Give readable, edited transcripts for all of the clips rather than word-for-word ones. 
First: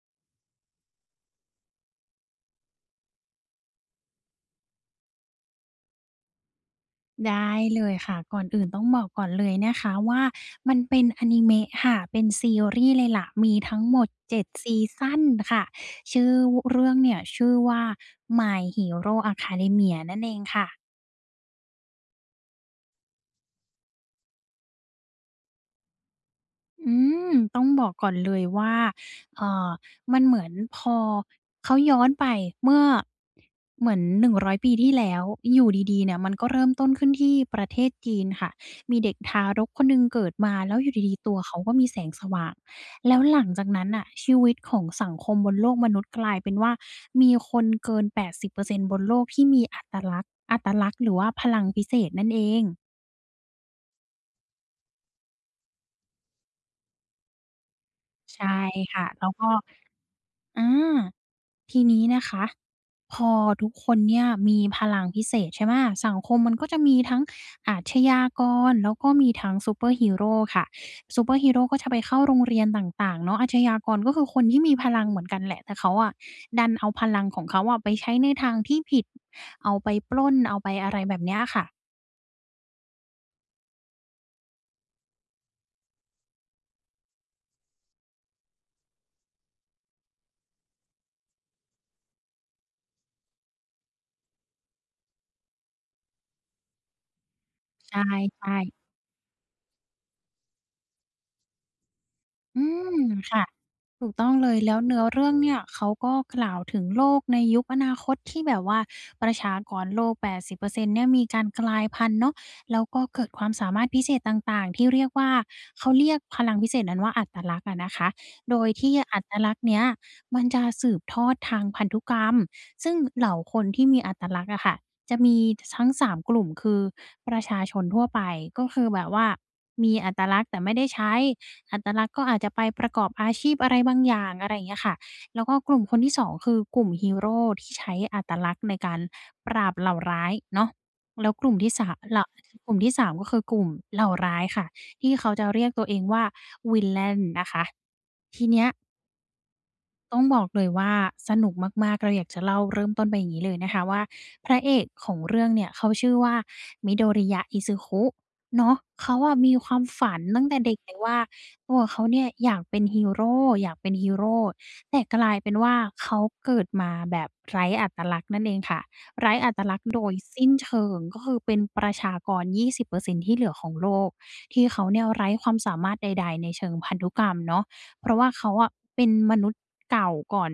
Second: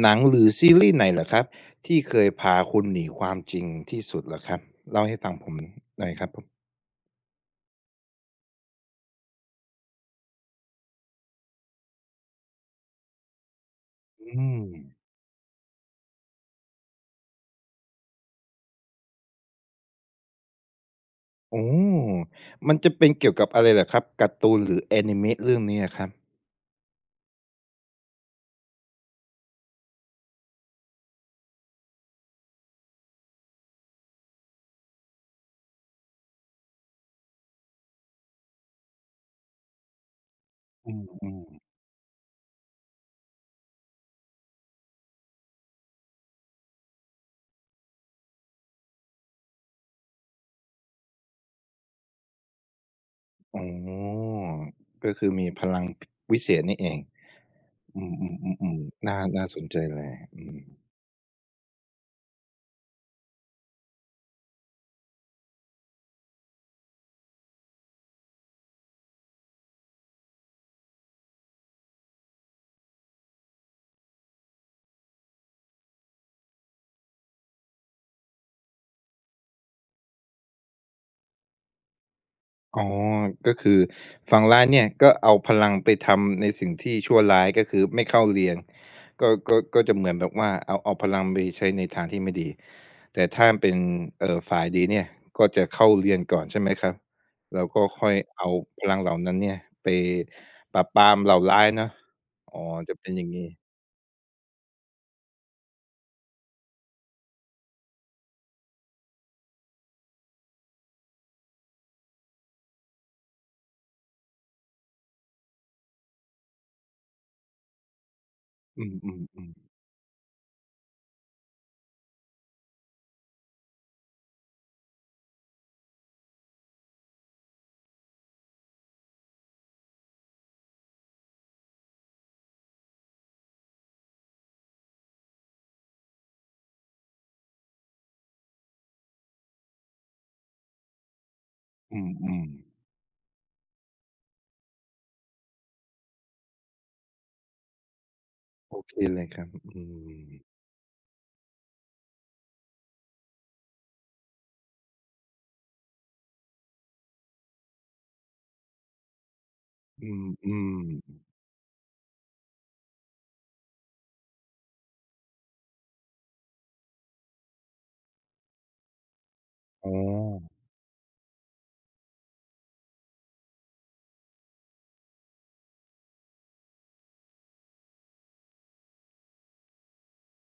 หนังหรือซีรีส์ไหนเหรอครับที่เคยพาคุณหนีความจริงที่สุดเหรอครับเล่าให้ฟังผมหน่อยครับผมได้เลยค่ะก่อนอื่นต้องบอกก่อนเลยนะคะว่ามันเป็นอนิเมะค่ะเป็นซีรีส์เลยล่ะมีทั้งหมดอื7มซีซันค่ะชื่อเรื่องเนี่ยชื่อว่า My Hero Academia นั่นเองค่ะ โอ้มันจะเป็นเกี่ยวกับอะไรเหรอครับการ์ตูนหรือแอนิเมะเรื่องนี้อะครับอืมต้องบอกก่อนเลยว่าเอ่อมันเหมือนพอเขาย้อนไปเมื่อเหมือน100ปีที่แล้วอยู่ดีๆเนี่ยมันก็เริ่มต้นขึ้นที่ประเทศจีนค่ะมีเด็กทารกคนหนึ่งเกิดมาแล้วออืยู่ดีๆตัวมเขาก็มีแสงสว่างแล้วหลังจากนั้นน่ะชีวิตของสังคมบนโลกมนุษย์กลายเป็นว่ามีคนเกิน80%บเปอร์เซ็นต์บนโลกที่มีอัตลักษณ์อัตลักษณ์หรือว่าพลังพิเศษนั่นเองๆอ๋อก็คือมีพลังวิเศษนี่เองอใช่ืมๆๆค่ะๆแล้วก็น่าสนใจเลยอืม อา ทีนี้นะคะพอทุกคนเนี่ยมีพลังพิเศษใช่ไหมสังคมมันก็จะมีทั้งอาชญากรแล้วก็มีทั้งซูเปอร์ฮีโรค่ะซูเปอร์ฮีโรก็จะไปเข้าโรงเรียนต่างๆเนาะอาชญากรก็คือคนที่มีพลังเหมือนกันแหละแต่เขาอ่ะดันเอาพลังของเขาอ่ะไปใช้ในทางที่ผิดเอาไปปล้นเอาไปอะไรแบบเนี้ยค่ะอ๋อก็คือฝั่งร้านเนี่ยก็เอาพลังไปทำในสิ่งที่ชั่วร้ายก็คือไม่เข้าเรียนก็จะเหมือนแบบว่าเอาพลังไปใช้ในทางที่ไม่ดีแต่ถ้าเป็นฝ่ายดีเนี่ยก็จะเข้าเรียนก่อนใช่ไหมครับแล้วก็ใช่ค่อยเอาพใช่ ลังเหล่านั้นเนี่ยไปปราบปรามเหล่าร้ายเนาะอ๋ออืจะมเป็นอย่างค่ะงี้ถูกต้องเลยแล้วเนื้อเรื่องเนี่ยเขาก็กล่าวถึงโลกในยุคอนาคตที่แบบว่าประชากรโลก80%เปอร์เซ็นต์เนี่ยมีการกลายพันธุ์เนาะแล้วก็เกิดความสามารถพิเศษต่างๆที่เรียกว่าเขาเรียกพลังพิเศษนั้นว่าอัตลักษณ์อะนะคะโดยอืที่อัตมลักษณ์ๆๆเนี้ยมันจะสืบทอดทางพันธุกรรมซึ่งเหล่าคนที่มีอัตลักษณ์อะค่ะจะมีทั้งสามกลุ่มคือประชาชนทั่วไปก็คือแบบว่ามีอัตลักษณ์แต่ไม่ได้ใช้ อัตลักษณ์ก็อาจจะไปประกอบอาชีพอะไรบางอย่างอะไรอย่างเงี้ยค่ะ แล้วก็กลุ่มคนที่สองคือกลุ่มฮีโรที่ใช้อัตลักษณ์ในการปราบเหล่าร้ายเนาะแล้วอืมกลุ่มๆที่สามก็คือกลุ่มเหล่าร้ายค่ะที่เขาจะเรียกตัวเองว่า Villain นะคะทีเนี้ย โอเคเลยครับอืต้องมบอกเลยว่าสนุกมากๆเราอยากจะเล่าเริ่มต้นไปอย่างนี้เลยนะคะว่าพระเอกของเรื่องเนี่ยเขาชื่อว่า Midoriya Izuku เนาะเขาอะมีความอืฝันตั้งแต่เด็กมเลยว่าๆตัวเขาเนี่ยอยากเป็นฮีโรอยากเป็นฮีโรแต่กลายเป็นว่าเขาเกิดมาแบบไร้อัตลักษณ์นั่นเองค่ะไร้อัตลักษอ๋ณ์อ โดยสิ้นเชิงก็คือเป็นประชากร20%ที่เหลือของโลกที่เขาเนี่ยไร้ความสามารถใดๆในเชิงพันธุกรรมเนาะ เพราะว่าเขาอะเป็นมนุษย์เก่าก่อน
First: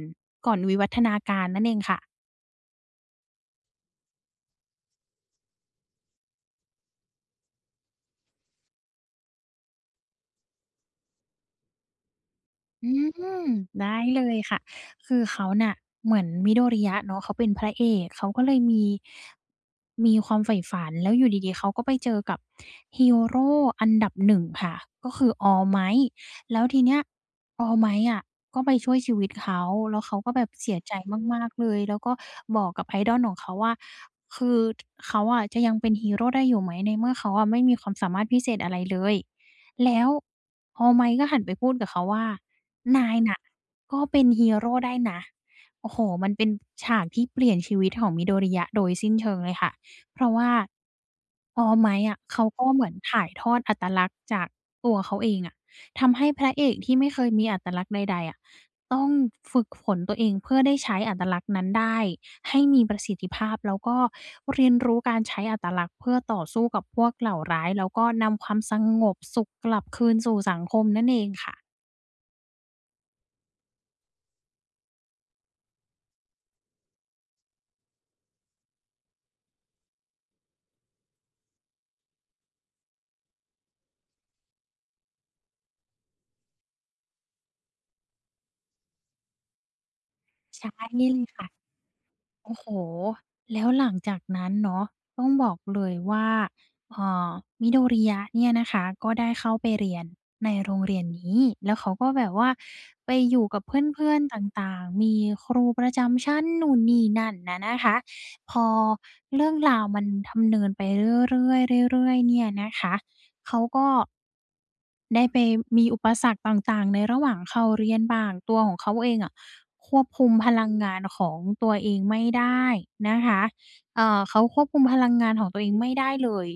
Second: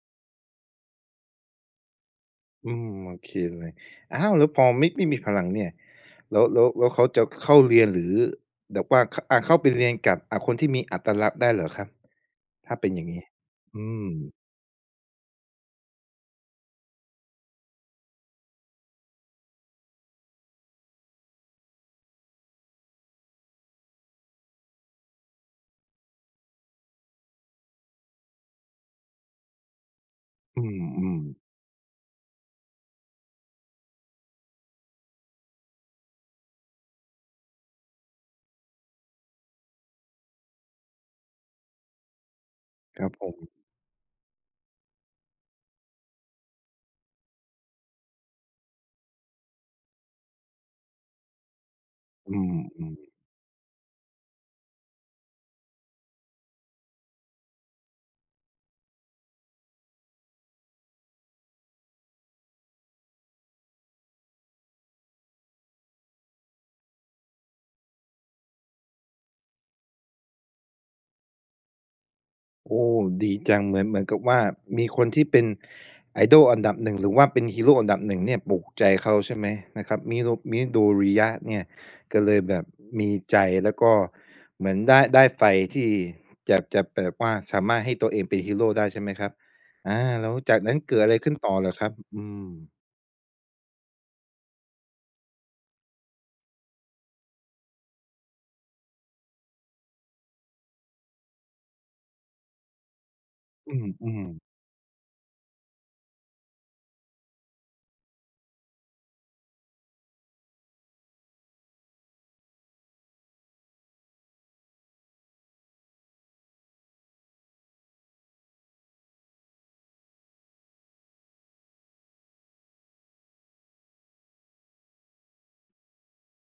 ก่อนวิวัฒนาการนั่นเองค่ะ อืมโอเคเลยอ้าวแล้วพอไม่มีพลังเนี่ยแล้วเขาจะเข้าเรียนหรือแบบว่าขอ่าเข้าไปเรียนกับอ่าคนที่มีอัตลักษณ์ได้เหรอครับถ้าอืเป็นอย่างงี้มอืได้มเลยค่ะคือเขาน่ะเหมือนมิโดริยะเนาะเขาเป็นพระเอกเขาก็เลยมีความใฝ่ฝันแล้วอยู่ดีๆเขาก็ไปเจอกับฮีโรอันดับหนึ่งค่ะก็คือ All Might แล้วทีเนี้ย All Might อะก็ไปช่วยชีวิตเขาแล้วเขาก็แบบอืเสียใจมมากๆๆเลยแล้วก็บอกกับ idol ของเขาว่าคือทเขาอะจะยังเป็นฮีโรได้อยู่ไหมในเมื่อเขาอะไม่มีความสามารถพิเศษอะไรเลยแล้ว พอไมค์ก็หันไปพูดกับเขาว่า ครันาบยผน่ะมก็เป็นฮีโรได้นะโอ้โฮมันเป็นฉากที่เปลี่ยนชีวิตของมิโดริยะโดยสิ้นเชิงเลยค่ะ เพราะว่าพอไมค์อะอืเขาม ก็เหมือนถ่ายทอดอัตลักษณ์จากตัวเขาเองอะทำให้พระเอกที่ไม่เคยมีอัตลักษณ์ใดๆอะต้องฝึกฝนตัวเองเพื่อได้ใช้อัตลักษณ์นั้นได้ ให้มีประสิทธิภาพแล้วก็เรียนรู้การใช้อัตลักษณ์เพื่อต่อสู้กับพวกเหล่าร้ายแล้วก็นำความสงบสุขกลับคืนสู่สังคมนั่นเองค่ะโอ้ดีจังเหมือนเหมือนกับว่ามีคนที่เป็น idol อันดับหนึ่งหรือว่าเป็นฮีโร่อันดับหนึ่งเนี่ยปลุกใจเขาใช่ไหมนะครับ Miro Midoriya เนี่ยก็เลยแบบมีใจแล้วก็เหมือนได้ไฟที่จะแบบว่าสามารถให้ตัวเองเป็นฮีโร่ได้ใช่ไหมครับอาแล้วจากใช่นั้นเกิเลดอะไรยขึ้นค่ะ ต่อเหรอครับอืมโอ้โหแล้วหลังจากนั้นเนาะต้องบอกเลยว่าเอ่อมิ d o ริยะเนี่ยนะคะก็ได้เข้าไปเรียนในโรงเรียนนี้แล้วเขาก็แบบว่าไปอยู่กับอืเพื่อนมๆตๆ่างๆมีครูประจำชั้นนู่นนี่นั่นน่ะนะคะพอเรื่องราวมันดำเนินไปเรื่อยๆเรื่อยๆเนี่ยนะคะเขาก็ได้ไปมีอุปสรรคต่างๆในระหว่างเข้าเรียนบ้างตัวของเขาเองอะ ควบคุมพลังงานของตัวเองไม่ได้นะคะเขาควบคุมพลังงานของตัวเองไม่ได้เลย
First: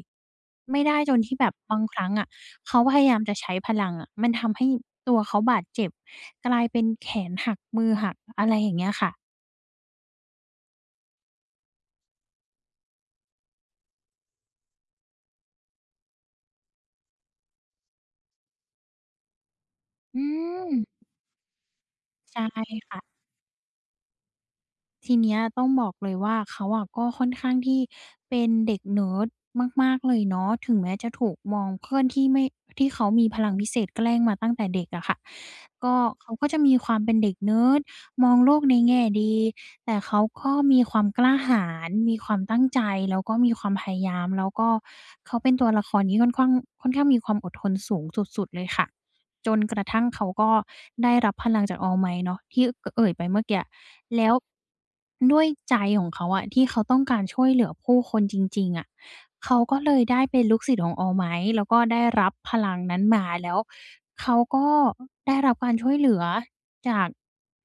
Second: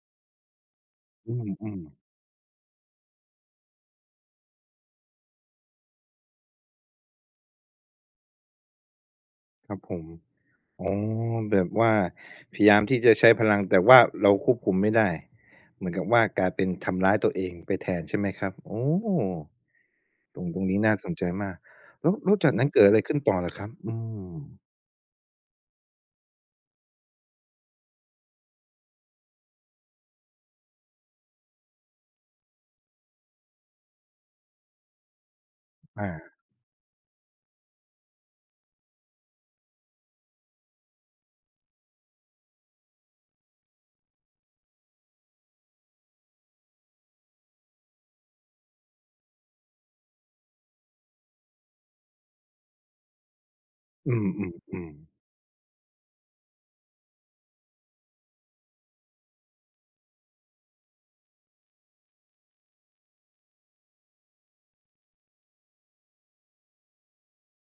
ไม่ได้จนอืที่แบบบามงครั้งอะเขาพยายามจะใช้พลังอะมันทำให้ตัวเขาบาดเจ็บกลายเป็นแขนหักมือหักอะไรอย่างเงี้ยค่ะๆครับผม อ๋อแบบว่าพยายามที่จะใช้พลังแต่ว่าเราควบคุมไม่ได้เหมือนกับว่ากลายเป็นทำร้ายตัวเองไปแทนใช่ไหมครับโอ้อืตรงมนี้น่าสนใจมากแล้วใช่จากนั้นเกิดอะไรค่ะ ขึ้นต่อเหรอครับอืมทีเนี้ยต้องบอกเลยว่าเขาอะก็ค่อนข้างที่เป็นเด็กเนิร์ดมากๆเลยเนาะถึงแม้จะถูกมองเพื่อนที่ไม่ที่เขามีพลังพิเศษแกล้งมาตั้งแต่เด็กอะค่ะก็อาเขาก็จะมีความเป็นเด็กเนิร์ดมองโลกในแง่ดีแต่เขาก็มีความกล้าหาญมีความตั้งใจแล้วก็มีความพยายามแล้วก็เขาเป็นตัวละครที่ค่อนข้างมีความอดทนสูงสุดๆเลยค่ะ จนกระทั่งเขาก็ได้รับพลังจาก All Might เนาะที่กเอ่ยไปเมื่อกี้อืแล้วมๆๆด้วยใจของเขาอะที่เขาต้องการช่วยเหลือผู้คนจริงๆอะเขาก็เลยได้เป็นลูกศิษย์ของ All Might แล้วก็ได้รับพลังนั้นมาแล้วเขาก็ได้รับการช่วยเหลือจาก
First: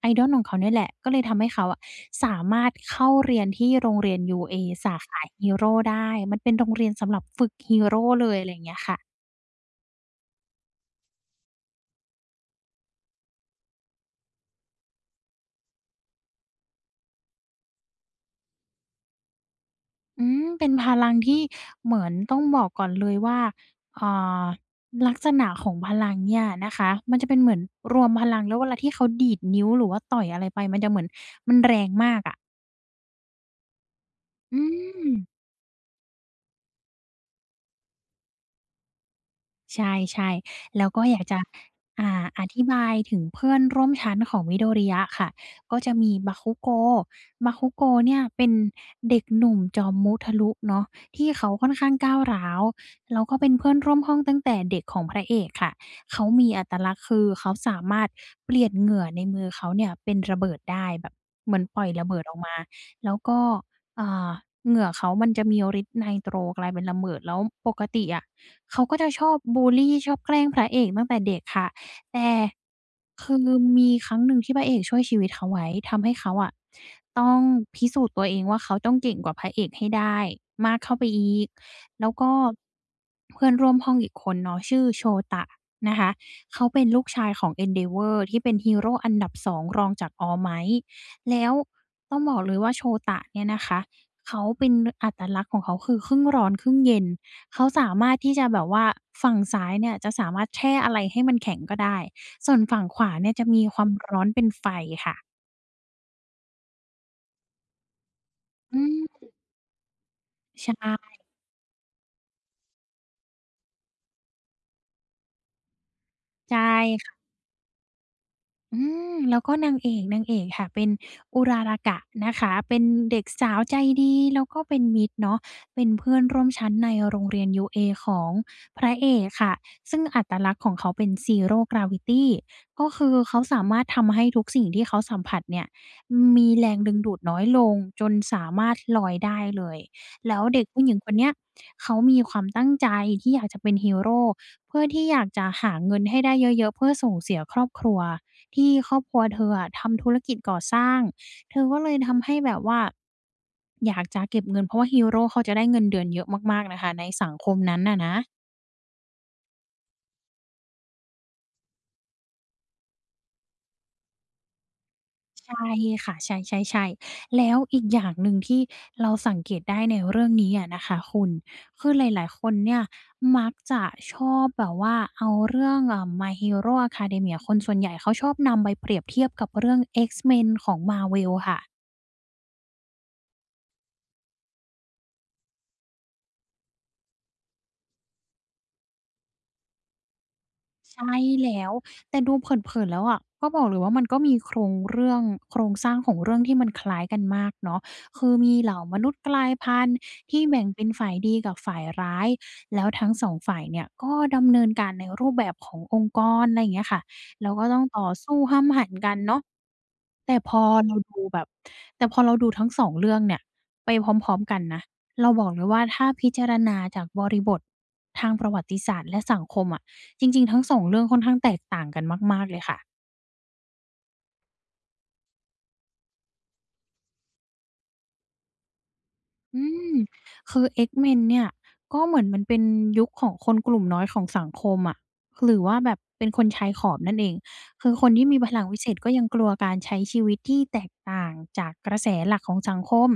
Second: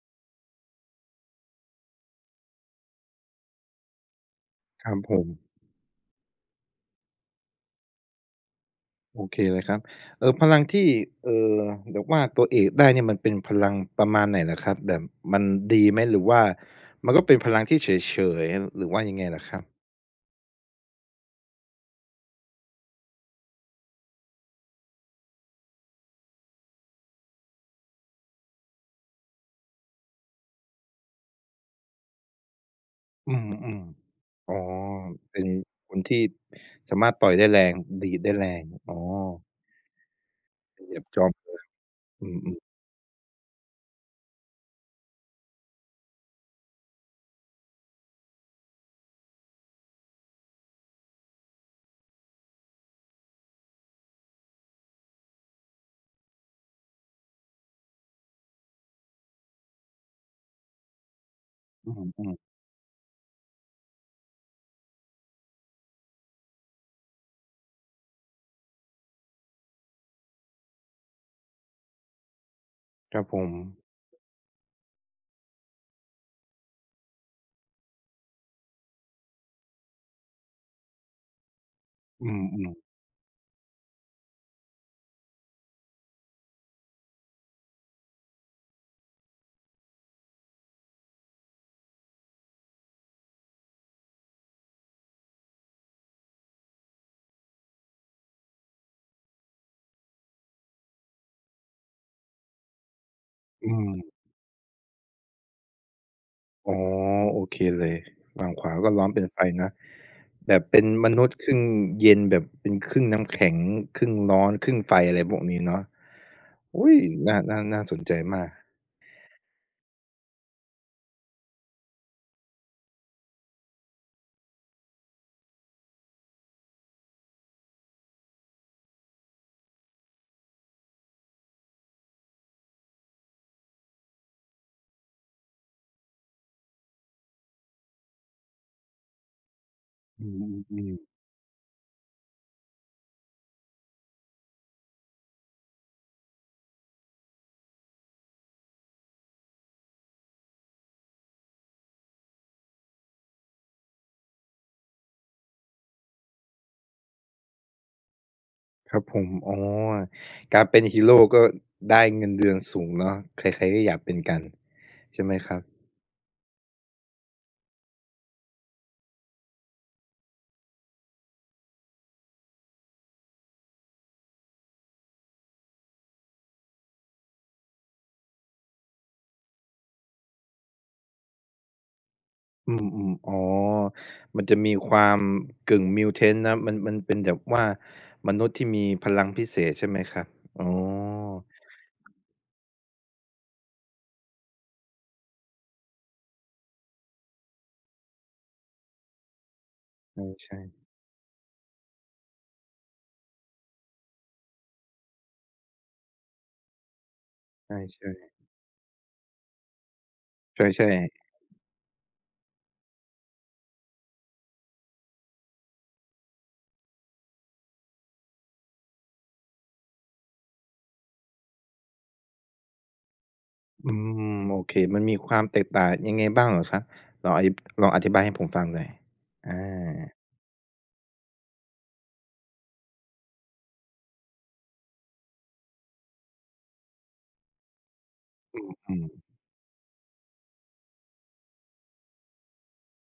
idol ของเขาเนี่ยแหละก็เลยทำให้เขาอะสามารถเข้าเรียนที่โรงเรียน UA ครัสาบผขามฮีโร่ได้มันเป็นโรงเรียนสำหรับฝึกฮีโร่เลยอะไรอย่างเงี้ยค่ะ โอเคเลยครับพลังที่เอ่อแบบว่าตัวเอกได้เนี่ยมันเป็นพลังประมาณไหนเหรอครับแบบมันดีไหมหรือว่ามันก็เป็นพลังที่เฉยๆหรือว่ายังไงเหรอครับ อืมเป็นพลังที่เหมือนต้องบอกก่อนเลยว่าอ่าลักษณะของพลังเนี่ยนะคะมันจะเป็นเหมือนรวมพลังแล้วเวลาที่เขาดีดนิ้วหรือว่าต่อยอะไรไปมันจะเหมือนมันแรงมากอะอืมอืมอ๋ออืม เป็นคนที่สามารถต่อยได้แรงดีดได้แรงอ๋อใช่ๆแล้วเหยีก็ยบอยาจ๊กอบจะอืมอธิบายถึงเพื่อนร่วมชั้นของวิโดริยะค่ะก็จะมีบาคุโกเนี่ยเป็นเด็กหนุ่มจอมมุทะลุเนาะที่เขาค่อนข้างก้าวร้าวแล้วก็เป็นเพื่อนร่วมห้องตั้งแต่เด็กของพระเอกค่ะเขามีอัตลักษณ์คือเขาสามารถเปลี่ยนเหงื่อในมือเขาเนี่ยเป็นระเบิดได้แบบเหมือนปล่ๆอยอืระเบิดอมอกมาๆแล้วก็อ่าเหงื่อเขามันจะมีฤทธิ์ไนโตรกลายเป็นระเบิดแล้วปกติอะ เขาก็จะชอบบูลลีชอบแกล้งพระเอกตั้งแต่เด็กค่ะแต่ครับคืผอมมีครั้งหนึ่งที่พระเอกช่วยชีวิตเขาไว้ทำให้เขาอะต้องพิสูจน์ตัวเองว่าเขาต้องเก่งกว่าพระเอกให้ได้มากเข้าไปอีกแล้วอืก็มๆเพื่อนร่วมห้องอีกคนเนาะชื่อโชตะนะคะเขาเป็นลูกชายของ Endeavor ที่เป็นฮีโรอันดับสองรองจาก All Might แล้วต้องบอกเลยว่าโชตะเนี่ยนะคะเขาเป็นอัตลักษณ์ของเขาคือครึ่งร้อนครึ่งเย็น เขาสามารถที่จะแบบว่าฝั่งซ้ายเนี่ยจะสามารถแช่อะไรให้มันแข็งก็ได้ส่วนฝั่งขวาเนี่ยจะมีอืความมร้อนเป็นไฟค่ะอ๋อโอเคเลยฝั่งขวาอืก็มร้อนเป็นไฟนะแบบใชเป็นม่นุษย์ครึ่งเย็นแบบเป็นครึ่งน้ำแข็งครึ่งร้อนครึ่งไฟอะไรพวกนี้เนาะใช่ อุ๊ยน่าสนใจมากอืมแล้วก็นางเอกนางเอกค่ะเป็นอุรารากะนะคะเป็นเด็กสาวใจดีแล้วก็เป็นมิตรเนาะเป็นเพื่อนร่วมชั้นในโรงเรียน UA ของพระเอกค่ะซึ่งอัตลักษณ์ของเขาเป็น Zero Gravity ก็คือเขาสามารถทำให้ทุกสิ่งที่เขาสัมผัสเนี่ยมีแรงดึงดูดน้อยลงจนสามารถลอยได้เลยอืแล้วเด็กผู้หมญิงคๆ นเนี้ยเขามีความตั้งใจที่อยากจะเป็นฮีโรเพื่อที่อยากจะหาเงินให้ได้เยอะๆเพื่อส่งเสียครอบครัว ที่ครอบครัวเธออะทำธุรกิจก่อสร้าง เธอก็เลยทำให้แบบว่าอยากจะเก็บเงินเพราะว่าฮีโรเขาจะได้เงินเดือนเยอะมากๆนะคะในสังคมนั้นน่ะนะครับผมอ๋อการเป็นฮีโร่ก็ได้เงินเดือนสูงเนาะใครๆก็อยากเป็นกันใช่ไหมครับใช่ค่ะใช่ๆๆแล้วอีกอย่างหนึ่งที่เราสังเกตได้ในเรื่องนี้อะนะคะคุณคือหลายๆคนเนี่ยมักจะชอบแบบว่าเอาเรื่องMy Hero Academia คนส่วนใหญ่เขาชอบนำไปเปรียบเทียบกับเรื่อง X-Men ของ Marvel ค่ะ อืมๆอ๋อมันจะมีความกึ่ง mutant นะมันเป็นแบบว่ามนุษย์ที่มีพลังพิเศษใช่ไหมครับอ๋อใช่แล้วแต่ดูเผินๆแล้วอะก็บอกเลยว่ามันก็มีโครงเรื่องโครงสร้างของเรื่องที่มันคล้ายกันมากเนาะคือมีเหล่ามนุษย์กลายพันธุ์ที่ใช่แบ่งๆเป็นฝ่ายดีกับฝ่ายร้ายแล้วทั้งสองฝ่ายเนี่ยก็ดำเนินการในรูปแบบขององค์กรไรเงี้ยค่ะแล้วก็ต้องต่อใช่ๆสู้ห้ำหั่นกันเนาะ แต่พใอช่เราดูๆแบบแต่พอเราดูทั้งสองเรื่องเนี่ยไปพร้อมๆกันนะเราบอกเลยว่าถ้าพิจารณาจากบริบททางประวัติศาสตร์และสังคมอะจริงๆทั้งสองเรื่องค่อนข้างแตกต่างกันมากๆเลยค่ะ อืมโอเคมันมีความแตกต่างยังไงบ้างเหรอครับลองอธิบลองอธิบายให้ผมฟังหน่อยออืมาคือ X-Men เนี่ยก็เหมือนมันเป็นยุคของคนกลุ่มน้อยของสังคมอะหรือว่าแบบเป็นคนชายขอบนั่นเองคือคนที่มีพลังวิเศษอืก็ยังกลัวการใช้ชีวิตที่แตกต่างจากกระแสหลักของสังคม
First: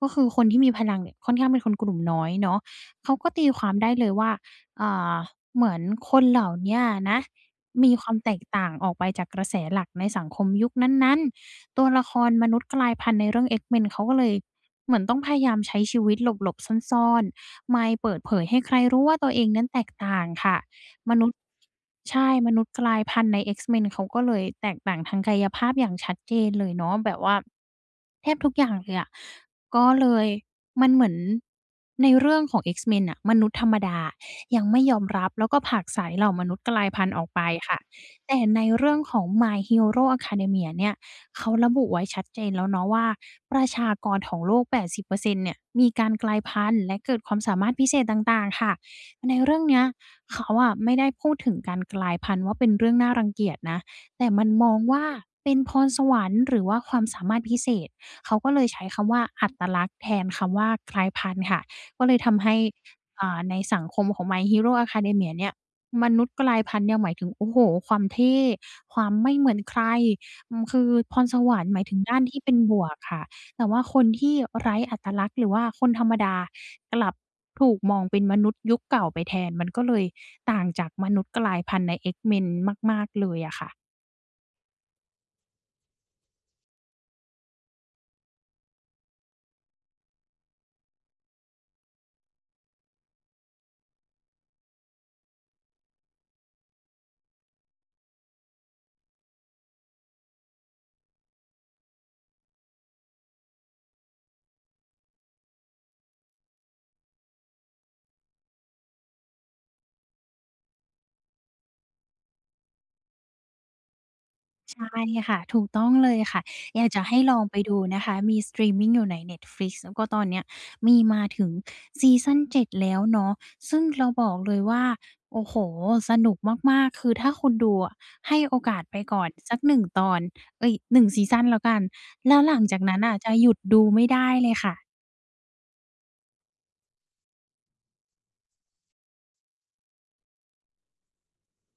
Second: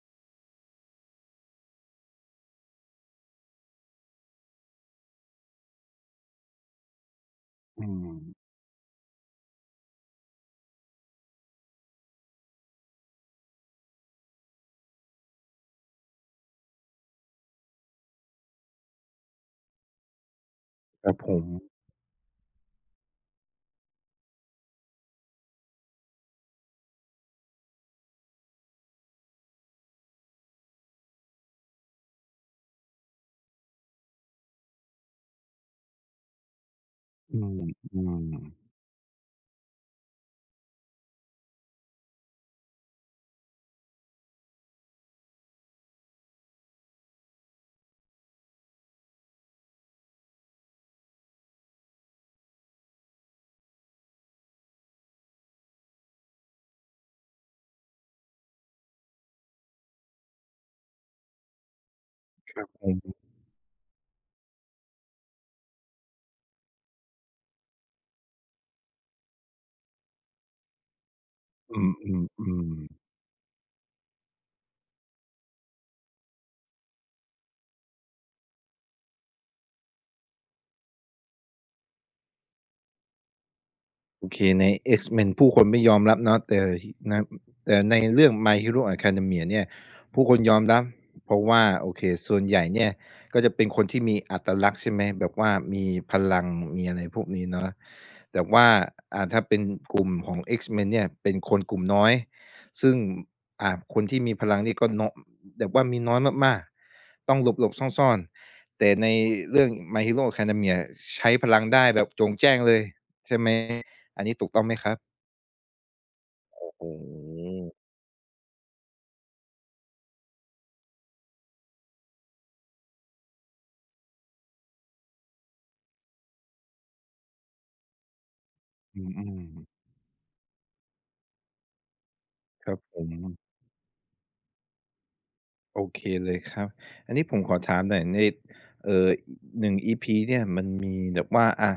ก็คือคนที่มีพลังเนี่ยค่อนข้างเป็นคนกลุ่มน้อยเนาะเขาก็ตีความได้เลยว่าอ่าเหมือนคนเหล่าเนี้ยนะมมีความๆแตกต่างออกไปจากกระแสหลักในสังคมยุคนั้นๆตัวละครมนุษย์กลายพันธุ์ในเรื่อง X-Men เขาก็เลย เหมือนต้องพยายามใช้ชีวิตหลบๆซ่อนๆไม่เปิดเผยให้ใครรู้ว่าตัวเองนั้นแตกต่างค่ะคมรับนุผษย์มใช่มนุษย์กลายพันธุ์ใน X-Men เขาก็เลยแตกต่างทางกายภาพอย่างชัดเจนเลยเนาะแบบว่าแทบทุกอย่างเลยอะก็เลยมันเหมือนในเรื่องของ X-Men น่ะมนุษย์ธรรมดายังไม่ยอมรับแล้วก็ผลักไสเหล่ามนุษย์กลายพันธุ์ออกอืไปค่ะมแต่ๆในเรื่องของ My Hero Academia เนี่ย เขาระบุไว้ชัดเจนแล้วเนาะว่าประชากรของโลก 80%เปอร์เซ็นต์เนี่ย มีการกลายพันธุ์และเกิดความสามารถพิเศษต่างๆ ค่ะ ในเรื่องเนี้ยเขาอะไม่ได้พูดถึงการกลายพันธุ์ว่าเป็นเรื่องน่ารังเกียจนะ แต่มันมองว่าเป็นพรสวรรค์หรือว่าความสามารถพิเศษเขาก็เลยใช้คำว่าอัตลักษณ์แทนคำว่ากลายพันธุ์ค่ะก็เลยทำให้อืม ในสังคมของ My Hero Academia เนี่ยมนุษย์กลายพันธุ์เนี่ยหมายถึงโอ้โฮความเท่ความไม่เหมือนใคร อืมคือพรสวรรค์หอืมายมถึงอืด้านมที่อืเป็นม บวกค่ะแต่ว่าคนที่ไร้อัตลักษณ์หรือว่าคนธรรมดากลับถูกมองเป็นมนุษย์ยุคเก่าไปแทนมันก็เลยต่างจากมนุษย์กลายพันธุ์ใน X-Men มากๆเลยอะค่ะ โอเคใน X-Men ผู้คนไม่ยอมรับเนาะแต่นแต่ในเรื่อง My Hero Academia เนี่ยผู้คนยอมรับเพราะว่าโอเคส่วนใหญ่เนี่ยก็จะเป็นคนที่มีอัตลักษณ์ใช่ไหมแบบว่ามีพลังมีอะไรพวกนี้เนาะแต่ว่าอ่าถ้าเป็นกลุ่มของ X-Men เนี่ยเป็นคนกลุ่มน้อยซึ่งอ่าคนที่มีพลังนี่ก็เนาะแบบว่ามีน้อยมากๆต้องหลบๆซ่อนๆแต่ในเรื่อง My Hero Academia ใช้พลังได้แบบโจ่งแจ้งเลยใช่ไหม อันนี้ถูกต้องไหมครัใช่บค่ะถูกต้องเลยค่ะโอ้อโฮยากจะให้ลองไปดูนะคะมีสตรีมมิงอยู่ใน Netflix แล้วก็ตอนเนี้ยมีมาถึงซีซัน7แล้วเนาะซึ่งเราบอกเลยว่าโอ้โฮสนุกมากๆคือถ้าคุณดูอะให้โอกาสไปอืก่อนมสักหนึ่ๆงตอนเอ๊ยหนึ่งซีซันแล้วกันแล้วหลังครัจาบกผนั้นมน่ะจะหยุดดูไม่ได้เลยค่ะ โอเคเลยครับอันนี้ผมขอถามหน่อยในเอ่อหนึ่งอี EP เนี่ยมันมีแบบว่าอะ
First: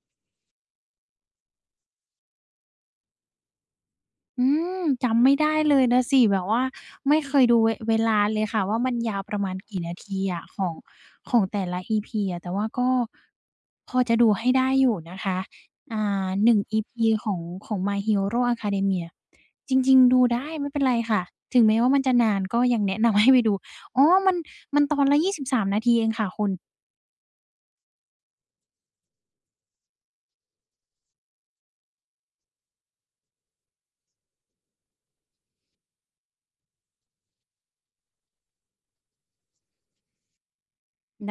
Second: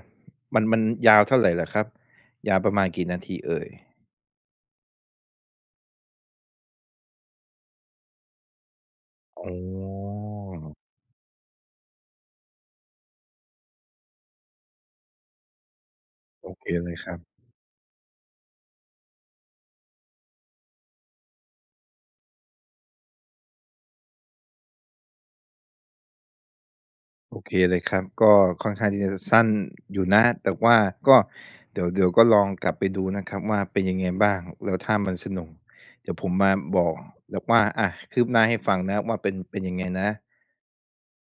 มันยาวเท่าไรเหรอครับยาวประมาณกี่นาทีเอ่ยอืมจำไม่ได้เลยนะสิแบบว่าไม่เคยดูเวเวลาเลยค่ะว่ามันยาวประอ๋มาณกี่นาทีออะของแต่ละ EP อะแต่ว่าก็พอจะดูให้ได้อยู่นะคะอ่าโอ1 เคเลย EP ครับของของ My Hero Academia จริงๆดูได้ไม่เป็นไรค่ะถึงแม้ว่ามันจะนานก็ยังแนะนำให้ไปดูอ๋อมันตอนละ23นาทีเองค่ะคุณ โอเคเลยครับก็ค่อนข้างที่จะสั้นอยู่นะแต่ว่าก็เดี๋ยวก็ลองกลับไปดูนะครับว่าเป็นยังไงบ้างแล้วถ้ามันสนุกเดี๋ยวผมมาบอกแบบว่าอะคืบหน้าให้ฟังนะว่าเป็นยังไงนะ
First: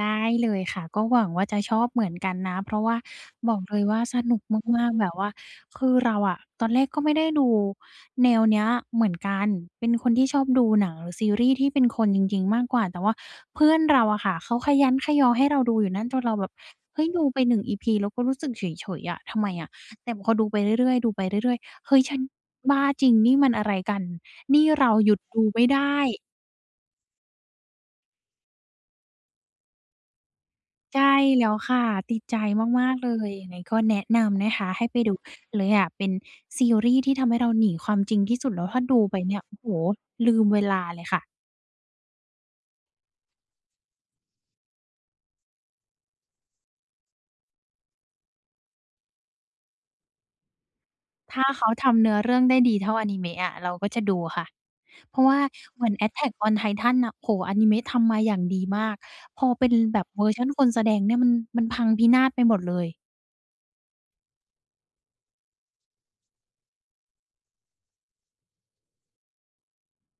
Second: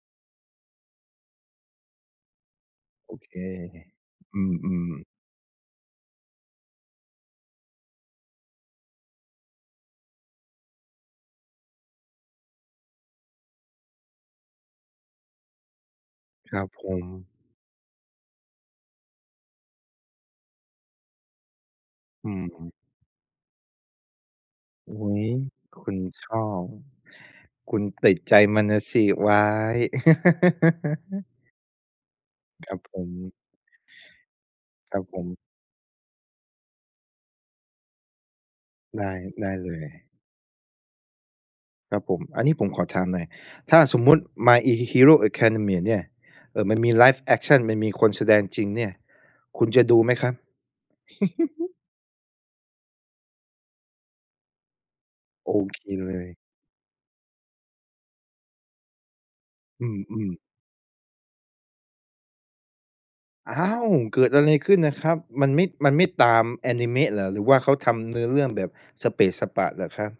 ได้เลยค่ะก็หวังว่าจะชอบเหมือนกันนะเพราะว่าโอเค บอกเลยว่าสนุอืกมากมๆแบบว่าคือเราอะตอนแรกก็ไม่ได้ดูแนวเนี้ยเหมือนกันเป็นคนที่ชอบดูหนังหรือซีรีส์ที่เป็นคนจริงๆมากกว่าแต่ว่าเพื่อนเราอะค่ะเขาคะยั้นคะยอให้เราดูอยู่นั่นจนเราแบๆบครับผม เฮ้ยดูไปหนึ่งอีพีแล้วก็รู้สึกเฉยๆอะทำไมอะแต่พอดูไปเรื่อยๆดูไปเรื่อยๆเฮ้ยฉันอืมบ้าจริงนี่มันอะไรกันนี่เราหอุ๊ยุดยดูไม่คุได้ ณชอบ คุณติดใจมันน่ะสิว้า ยใช่แล้วค่ะติดใจครับมาผกๆเลม ยยังไงก็แนะนำนะคะให้คไปรับดูผม เลยอะเป็นซีรีส์ที่ทำให้เราหนีความจริงที่สุดแล้วถ้าดูได้ ไปเนี่ยได้โอ้โฮเลย ลืมเวลาเลยค่ะครับผม อันนี้ผมขอถามหน่อยถ้าสมมุติ My i Hero Academia เนี่ยมันมี Live Action มันมีคนแสดงจริงเนี่ย คุณจะดูไหมครับ ถ้าเขาทำเนื้อเรื่องได้ดีเท่าอานิเมะอะเราก็จะดูค่ะเพราะว่าโอเคเหมือน เลย Attack on Titan น่ะโอ้โฮอานิเมะทำมาอย่างดีมากพอเป็นอืแบบเวอมร์ชันๆ คนแสดงเนี่ยมันพังพินาศไปหมดเลย อ้าวเกิดอะไรขึ้นนะครับมันไม่ตามแอนิเมะเหรอหรือว่าเขาทำเนื้อเรื่องแบบสเปะสปะเหรอครับ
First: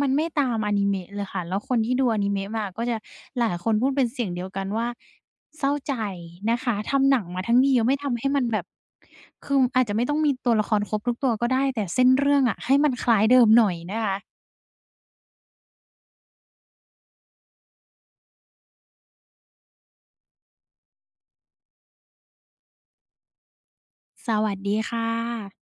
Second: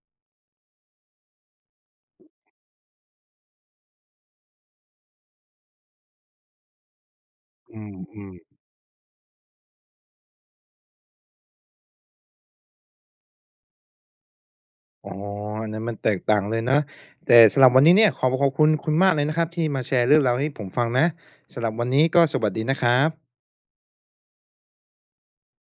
มันไม่ตามอนิเมะเลยค่ะแล้วคนที่ดูอนิเมะมาก็จะหลายคนพูดเป็นเสียงเดียวกันว่าเศร้าใจนะคะทำหนังมาทั้งดีอืไม่ทำให้มันแบมบคืออาจจะไม่ต้องมีตัวละครครบทุกตัวก็ได้แต่เส้นเรื่องอะให้มันคล้ายเดิมหน่อยนะคะๆอ๋ออันนั้นมันแตกต่างเลยนะแต่สำหรับวันนี้เนี่ยขอขอบคุณคุณมากเลยนะครับที่มาแชร์เรื่องราวให้ผมฟังนะสำหรับวันนี้ก็สวัสดีนะครับสวัสดีค่ะ